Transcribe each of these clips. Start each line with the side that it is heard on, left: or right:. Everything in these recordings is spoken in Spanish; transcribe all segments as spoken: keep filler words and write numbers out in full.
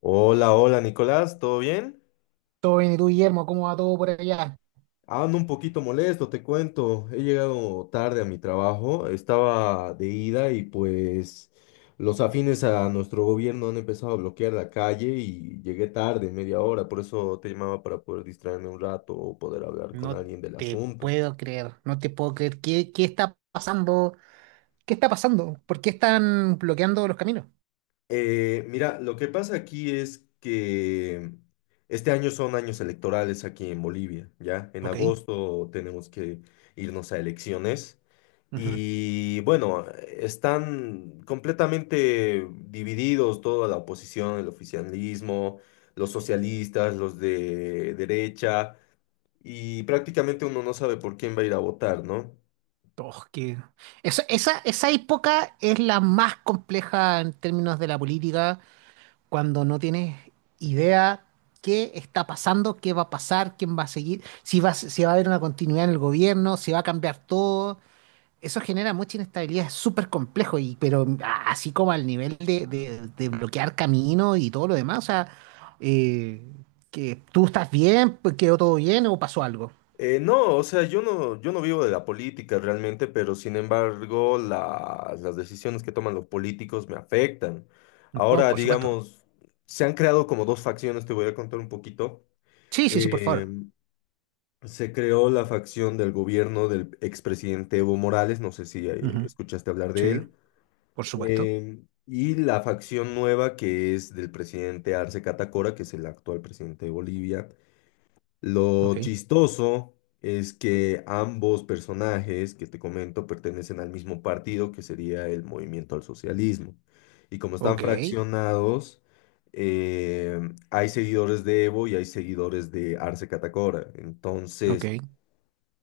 left: Hola, hola Nicolás, ¿todo bien?
right: Todo bien, ¿y tú, Guillermo? ¿Cómo va todo por allá?
left: Ah, Ando un poquito molesto, te cuento. He llegado tarde a mi trabajo, estaba de ida y pues los afines a nuestro gobierno han empezado a bloquear la calle y llegué tarde, media hora, por eso te llamaba para poder distraerme un rato o poder hablar con
right: No
left: alguien del
right: te
left: asunto.
right: puedo creer, no te puedo creer. ¿Qué, qué está pasando? ¿Qué está pasando? ¿Por qué están bloqueando los caminos?
left: Eh, mira, lo que pasa aquí es que este año son años electorales aquí en Bolivia, ¿ya? En
right: Ok.
left: agosto tenemos que irnos a elecciones
right: Ujú.
left: y bueno, están completamente divididos toda la oposición, el oficialismo, los socialistas, los de derecha y prácticamente uno no sabe por quién va a ir a votar, ¿no?
right: Oh, qué- Esa, esa, esa época es la más compleja en términos de la política, cuando no tienes idea qué está pasando, qué va a pasar, quién va a seguir, si va, a- si va a haber una continuidad en el gobierno, si va a cambiar todo. Eso genera mucha inestabilidad, es súper complejo, y, pero ah, así como al nivel de, de- de bloquear camino y todo lo demás, o sea, eh, que tú estás bien, pues, quedó todo bien o pasó algo.
left: Eh, no, o sea, yo no, yo no vivo de la política realmente, pero sin embargo la- las decisiones que toman los políticos me afectan.
right: No,
left: Ahora,
right: por supuesto.
left: digamos, se han creado como dos facciones, te voy a contar un poquito.
right: Sí, sí, sí, por
left: Eh,
right: favor.
left: Se creó la facción del gobierno del expresidente Evo Morales, no sé si eh,
right: Ujú.
left: escuchaste hablar de
right: Sí,
left: él,
right: por supuesto.
left: eh, y la facción nueva que es del presidente Arce Catacora, que es el actual presidente de Bolivia.
right: Ok,
left: Lo chistoso es que ambos personajes que te comento pertenecen al mismo partido, que sería el movimiento al socialismo. Y como están
right: ok,
left: fraccionados, eh, hay seguidores de Evo y hay seguidores de Arce Catacora.
right: ok,
left: Entonces,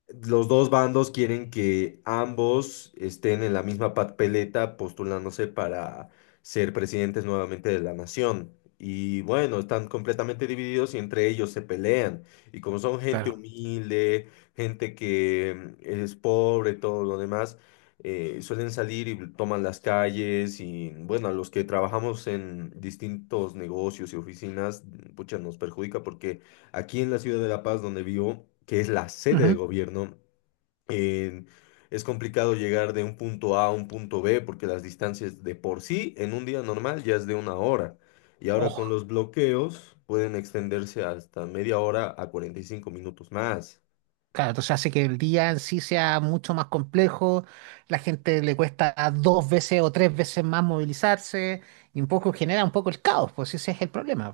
left: los dos bandos quieren que ambos estén en la misma papeleta postulándose para ser presidentes nuevamente de la nación. Y bueno, están completamente divididos y entre ellos se pelean. Y como son gente
right: claro.
left: humilde, gente que mm, es pobre, todo lo demás, eh, suelen salir y toman las calles. Y bueno, a los que trabajamos en distintos negocios y oficinas, mm, pucha, nos perjudica porque aquí en la ciudad de La Paz, donde vivo, que es la sede de
right: Ujú.
left: gobierno, en- es complicado llegar de un punto A a un punto B porque las distancias de por sí en un día normal ya es de una hora. Y ahora con
right: Ojo.
left: los bloqueos pueden extenderse hasta media hora a cuarenta y cinco minutos más.
right: Claro, entonces hace que el día en sí sea mucho más complejo, la gente le cuesta dos veces o tres veces más movilizarse y un poco genera un poco el caos, pues ese es el problema.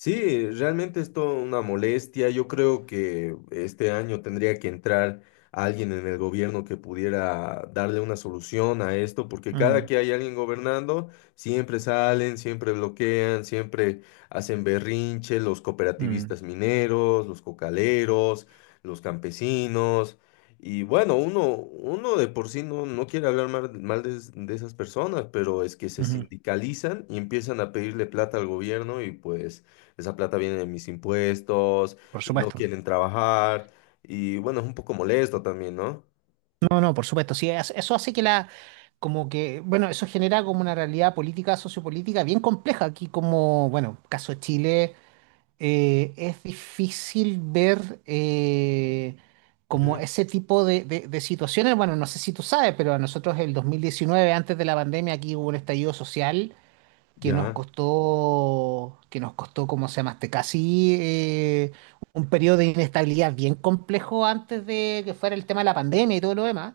left: Sí, realmente es toda una molestia. Yo creo que este año tendría que entrar alguien en el gobierno que pudiera darle una solución a esto, porque cada
right: Mm,
left: que hay alguien gobernando, siempre salen, siempre bloquean, siempre hacen berrinche, los
right: mm,
left: cooperativistas mineros, los cocaleros, los campesinos. Y bueno, uno, uno de por sí no, no quiere hablar mal, mal de, es- de esas personas, pero es que se
right: ujú.
left: sindicalizan y empiezan a pedirle plata al gobierno y pues esa plata viene de mis impuestos
right: Por
left: y no
right: supuesto.
left: quieren trabajar. Y bueno, es un poco molesto también, ¿no?
right: No, no, por supuesto. Sí, es- eso hace que la, como que, bueno, eso genera como una realidad política, sociopolítica bien compleja. Aquí como, bueno, caso de Chile, eh, es difícil ver eh, como
left: Ujú.
right: ese tipo de, de- de situaciones. Bueno, no sé si tú sabes, pero a nosotros el dos mil diecinueve antes de la pandemia, aquí hubo un estallido social que nos
left: Ya,
right: costó, que nos costó, ¿cómo se llama? este? Casi eh, un periodo de inestabilidad bien complejo antes de que fuera el tema de la pandemia y todo lo demás.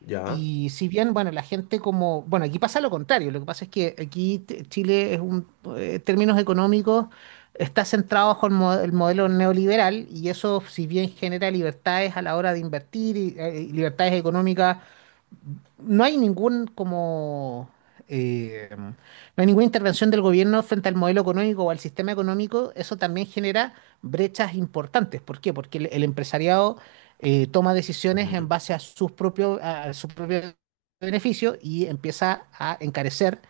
left: ya,
right: Y si bien, bueno, la gente como, bueno, aquí pasa lo contrario, lo que pasa es que aquí t- Chile es un, eh, en términos económicos, está centrado bajo el, mo- el modelo neoliberal y eso, si bien genera libertades a la hora de invertir y eh, libertades económicas no hay ningún como eh, no hay ninguna intervención del gobierno frente al modelo económico o al sistema económico, eso también genera brechas importantes. ¿Por qué? Porque el, el empresariado eh, toma decisiones en
left: ujú,
right: base a sus propios, a su propio beneficio y empieza a encarecer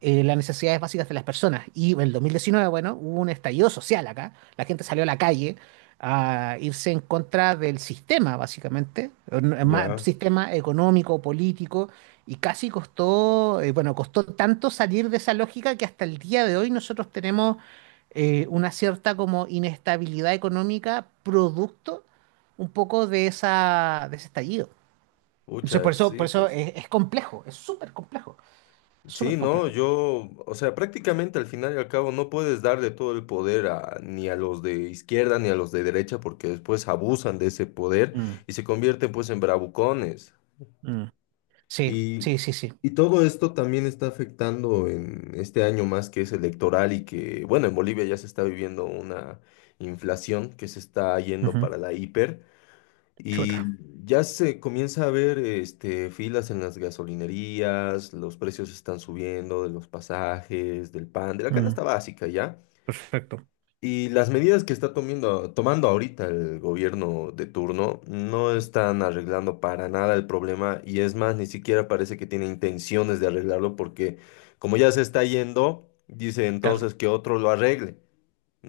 right: eh, las necesidades básicas de las personas. Y en el dos mil diecinueve, bueno, hubo un estallido social acá. La gente salió a la calle a irse en contra del sistema, básicamente, o no- ma-
left: ya.
right: sistema económico, político, y casi costó, eh, bueno, costó tanto salir de esa lógica que hasta el día de hoy nosotros tenemos eh, una cierta como inestabilidad económica producto un poco de esa, de ese estallido. Entonces, por
left: Pucha,
right: eso, por
left: sí,
right: eso
left: pues.
right: es, es complejo, es súper complejo, súper
left: Sí, no,
right: complejo.
left: yo, o sea, prácticamente al final y al cabo no puedes darle todo el poder a, ni a los de izquierda ni a los de derecha porque después abusan de ese poder
right: Mm,
left: y se convierten pues en bravucones.
right: mm. Sí,
left: Y,
right: sí, sí, sí.
left: y todo esto también está afectando en este año más que es electoral y que, bueno, en Bolivia ya se está viviendo una inflación que se está yendo
right: Ujú.
left: para la hiper y
right: Chuta.
left: ya se comienza a ver este, filas en las gasolinerías, los precios están subiendo de los pasajes, del pan, de la
right: Mm.
left: canasta básica, ¿ya?
right: Perfecto.
left: Y las medidas que está tomando, tomando ahorita el gobierno de turno no están arreglando para nada el problema y es más, ni siquiera parece que tiene intenciones de arreglarlo porque como ya se está yendo, dice
right: Claro.
left: entonces que otro lo arregle,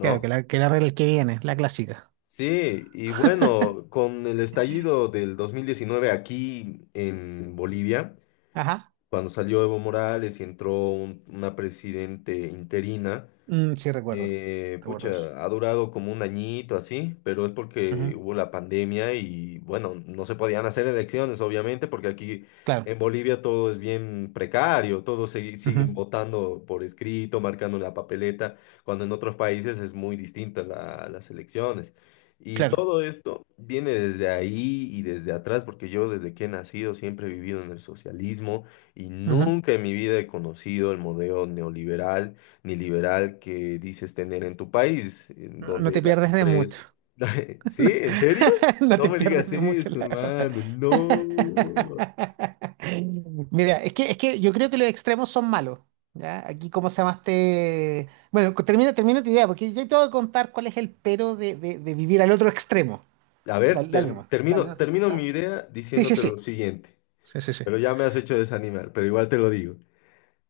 right: Claro, que la, que la regla que viene, la clásica.
left: Sí, y bueno, con el estallido del dos mil diecinueve aquí en Bolivia,
right: Ajá.
left: cuando salió Evo Morales y entró un- una presidente interina.
right: Mm, sí, recuerdo.
left: Eh,
right: Recuerdo eso.
left: pucha, ha durado como un añito así, pero es porque
right: Ujú.
left: hubo la pandemia y bueno, no se podían hacer elecciones, obviamente, porque aquí
right: Claro.
left: en Bolivia todo es bien precario, todos se-
right: Ujú.
left: siguen votando por escrito, marcando en la papeleta, cuando en otros países es muy distinta la- las elecciones. Y
right: Claro.
left: todo esto viene desde ahí y desde atrás, porque yo desde que he nacido siempre he vivido en el socialismo y
right: Ujú.
left: nunca en mi vida he conocido el modelo neoliberal ni liberal que dices tener en tu país, en
right: No, no
left: donde
right: te
left: las
right: pierdes de mucho.
left: empresas... ¿Sí? ¿En serio?
right: No
left: No
right: te
left: me
right: pierdes
left: digas
right: de mucho,
left: eso,
right: la verdad.
left: hermano. No.
right: Mira, es que, es que yo creo que los extremos son malos. ¿Ya? Aquí, ¿cómo se llamaste? Bueno, co- termina, termina tu idea, porque yo te voy a contar cuál es el pero de, de- de vivir al otro extremo.
left: A
right: Dale,
left: ver,
right: dale
left: ter-
right: nomás. Dale,
left: termino,
right: no.
left: termino mi
right: No.
left: idea
right: Sí, sí,
left: diciéndote lo
right: sí.
left: siguiente,
right: Sí, sí, sí.
left: pero ya me has hecho desanimar, pero igual te lo digo.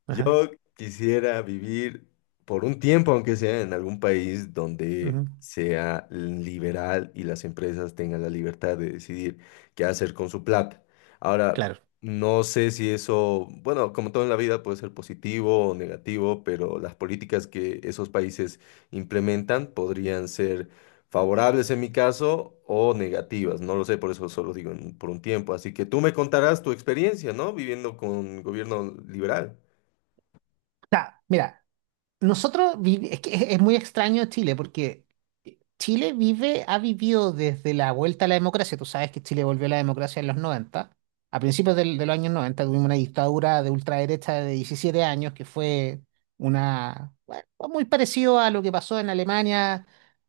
right: Ajá.
left: Yo quisiera vivir por un tiempo, aunque sea en algún país donde
right: Ujú.
left: sea liberal y las empresas tengan la libertad de decidir qué hacer con su plata. Ahora,
right: Claro.
left: no sé si eso, bueno, como todo en la vida puede ser positivo o negativo, pero las políticas que esos países implementan podrían ser favorables en mi caso o negativas. No lo sé, por eso solo digo en- por un tiempo. Así que tú me contarás tu experiencia, ¿no? Viviendo con gobierno liberal.
right: O sea, mira, nosotros vivi- es que es, es muy extraño Chile porque Chile vive, ha vivido desde la vuelta a la democracia. Tú sabes que Chile volvió a la democracia en los noventa. A principios del- de los años noventa tuvimos una dictadura de ultraderecha de diecisiete años que fue una, bueno, muy parecido a lo que pasó en Alemania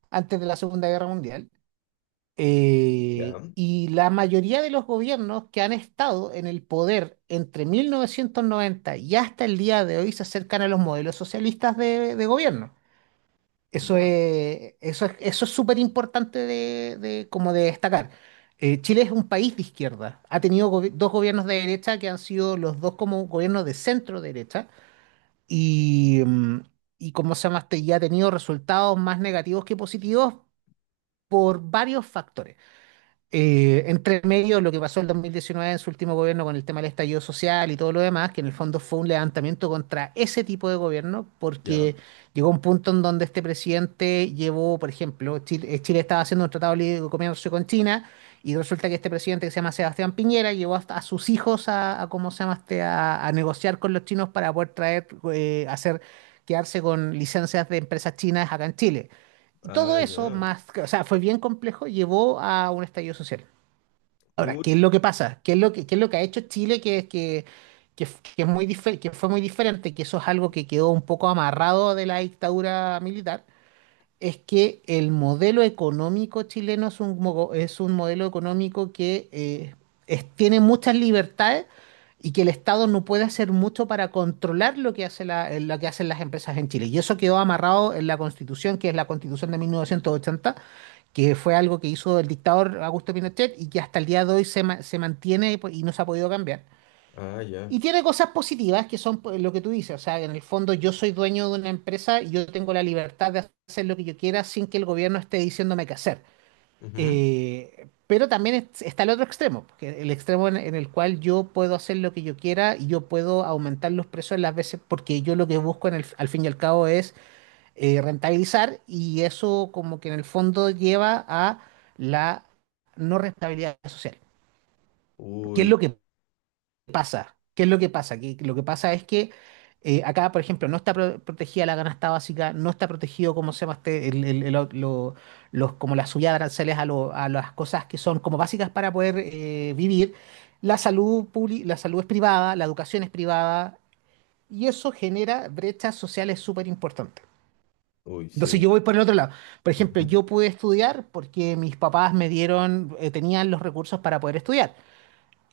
right: antes de la Segunda Guerra Mundial.
left: Ya,
right: Eh, y la mayoría de los gobiernos que han estado en el poder entre mil novecientos noventa y hasta el día de hoy se acercan a los modelos socialistas de, de gobierno. Eso
left: ya,
right: es, eso es, eso es súper importante de, de- como de destacar. Eh, Chile es un país de izquierda. Ha tenido gobi- dos gobiernos de derecha que han sido los dos como gobiernos de centro derecha. Y, mm, y como se llama, este, y ha tenido resultados más negativos que positivos por varios factores eh, entre medio lo que pasó el dos mil diecinueve en su último gobierno con el tema del estallido social y todo lo demás, que en el fondo fue un levantamiento contra ese tipo de gobierno,
left: ya.
right: porque llegó un punto en donde este presidente llevó, por ejemplo, Chile, eh, Chile estaba haciendo un tratado libre de comercio con China, y resulta que este presidente que se llama Sebastián Piñera llevó hasta a sus hijos a, a ¿cómo se llama este? A, a negociar con los chinos para poder traer, eh, hacer, quedarse con licencias de empresas chinas acá en Chile. Y
left: Ah,
right: todo eso,
left: ya.
right: más, o sea, fue bien complejo, llevó a un estallido social. Ahora, ¿qué es
left: Pucha.
right: lo que pasa? ¿Qué es lo que, qué es lo que ha hecho Chile que, que, que, f- que es muy dife- que fue muy diferente? Que eso es algo que quedó un poco amarrado de la dictadura militar, es que el modelo económico chileno es un, mogo- es un modelo económico que eh, es- tiene muchas libertades y que el Estado no puede hacer mucho para controlar lo que hace la- eh, lo que hacen las empresas en Chile. Y eso quedó amarrado en la Constitución, que es la Constitución de mil novecientos ochenta que fue algo que hizo el dictador Augusto Pinochet y que hasta el día de hoy se, ma- se mantiene y po- y no se ha podido cambiar.
left: Ah, ya.
right: Y tiene cosas positivas que son pues, lo que tú dices, o sea, en el fondo yo soy dueño de una empresa y yo tengo la libertad de hacer lo que yo quiera sin que el gobierno esté diciéndome qué hacer.
left: Ujú.
right: Eh, pero también es- está el otro extremo, que el extremo en, en el cual yo puedo hacer lo que yo quiera y yo puedo aumentar los precios las veces porque yo lo que busco en el- al fin y al cabo es eh, rentabilizar y eso como que en el fondo lleva a la no rentabilidad social. ¿Qué es
left: Uy,
right: lo que pasa? ¿Qué es lo que pasa? Que lo que pasa es que eh, acá, por ejemplo, no está pro- protegida la canasta básica, no está protegido, como se llama este, el- el- el o- lo- los, como la subida de aranceles a, lo- a las cosas que son como básicas para poder eh, vivir. La salud publi- la salud es privada, la educación es privada, y eso genera brechas sociales súper importantes.
left: uy,
right: Entonces
left: sí.
right: yo voy por el otro lado. Por ejemplo,
left: Ujú.
right: yo pude estudiar porque mis papás me dieron, eh, tenían los recursos para poder estudiar.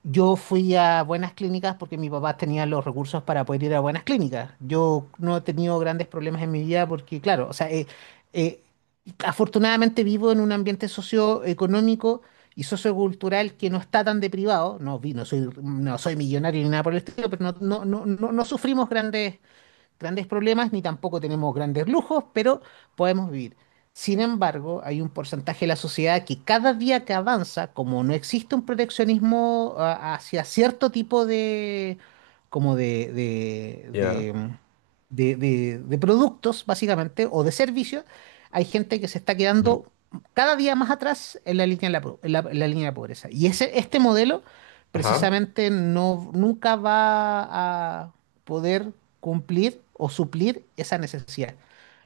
right: Yo fui a buenas clínicas porque mi papá tenía los recursos para poder ir a buenas clínicas. Yo no he tenido grandes problemas en mi vida porque, claro, o sea, eh, eh, afortunadamente vivo en un ambiente socioeconómico y sociocultural que no está tan deprivado. No, vi, no soy, no soy millonario ni nada por el estilo, pero no, no, no, no, no sufrimos grandes grandes problemas ni tampoco tenemos grandes lujos, pero podemos vivir. Sin embargo, hay un porcentaje de la sociedad que cada día que avanza, como no existe un proteccionismo ah, hacia cierto tipo de, como de, de,
left: Ya.
right: de, de, de- de productos, básicamente, o de servicios, hay gente que se está
left: Ujú.
right: quedando cada día más atrás en la línea de la, po- en la- en la línea de la pobreza. Y ese, este modelo
left: Ajá.
right: precisamente no, nunca va a, poder cumplir o suplir esa necesidad.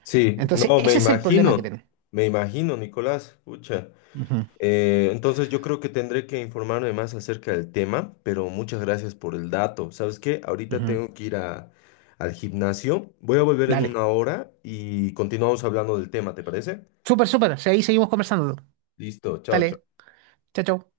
left: Sí,
right: Entonces,
left: no, me
right: ese es el problema que
left: imagino.
right: tenemos.
left: Me imagino, Nicolás. Pucha.
right: Ujú,
left: Eh, entonces yo creo que tendré que informarme más acerca del tema, pero muchas gracias por el dato. ¿Sabes qué? Ahorita
right: ujú.
left: tengo que ir a- al gimnasio. Voy a volver en
right: Dale.
left: una hora y continuamos hablando del tema, ¿te parece?
right: Súper, súper. O sea, ahí seguimos conversando.
left: Listo, chao, chao.
right: Dale. Chao, chao.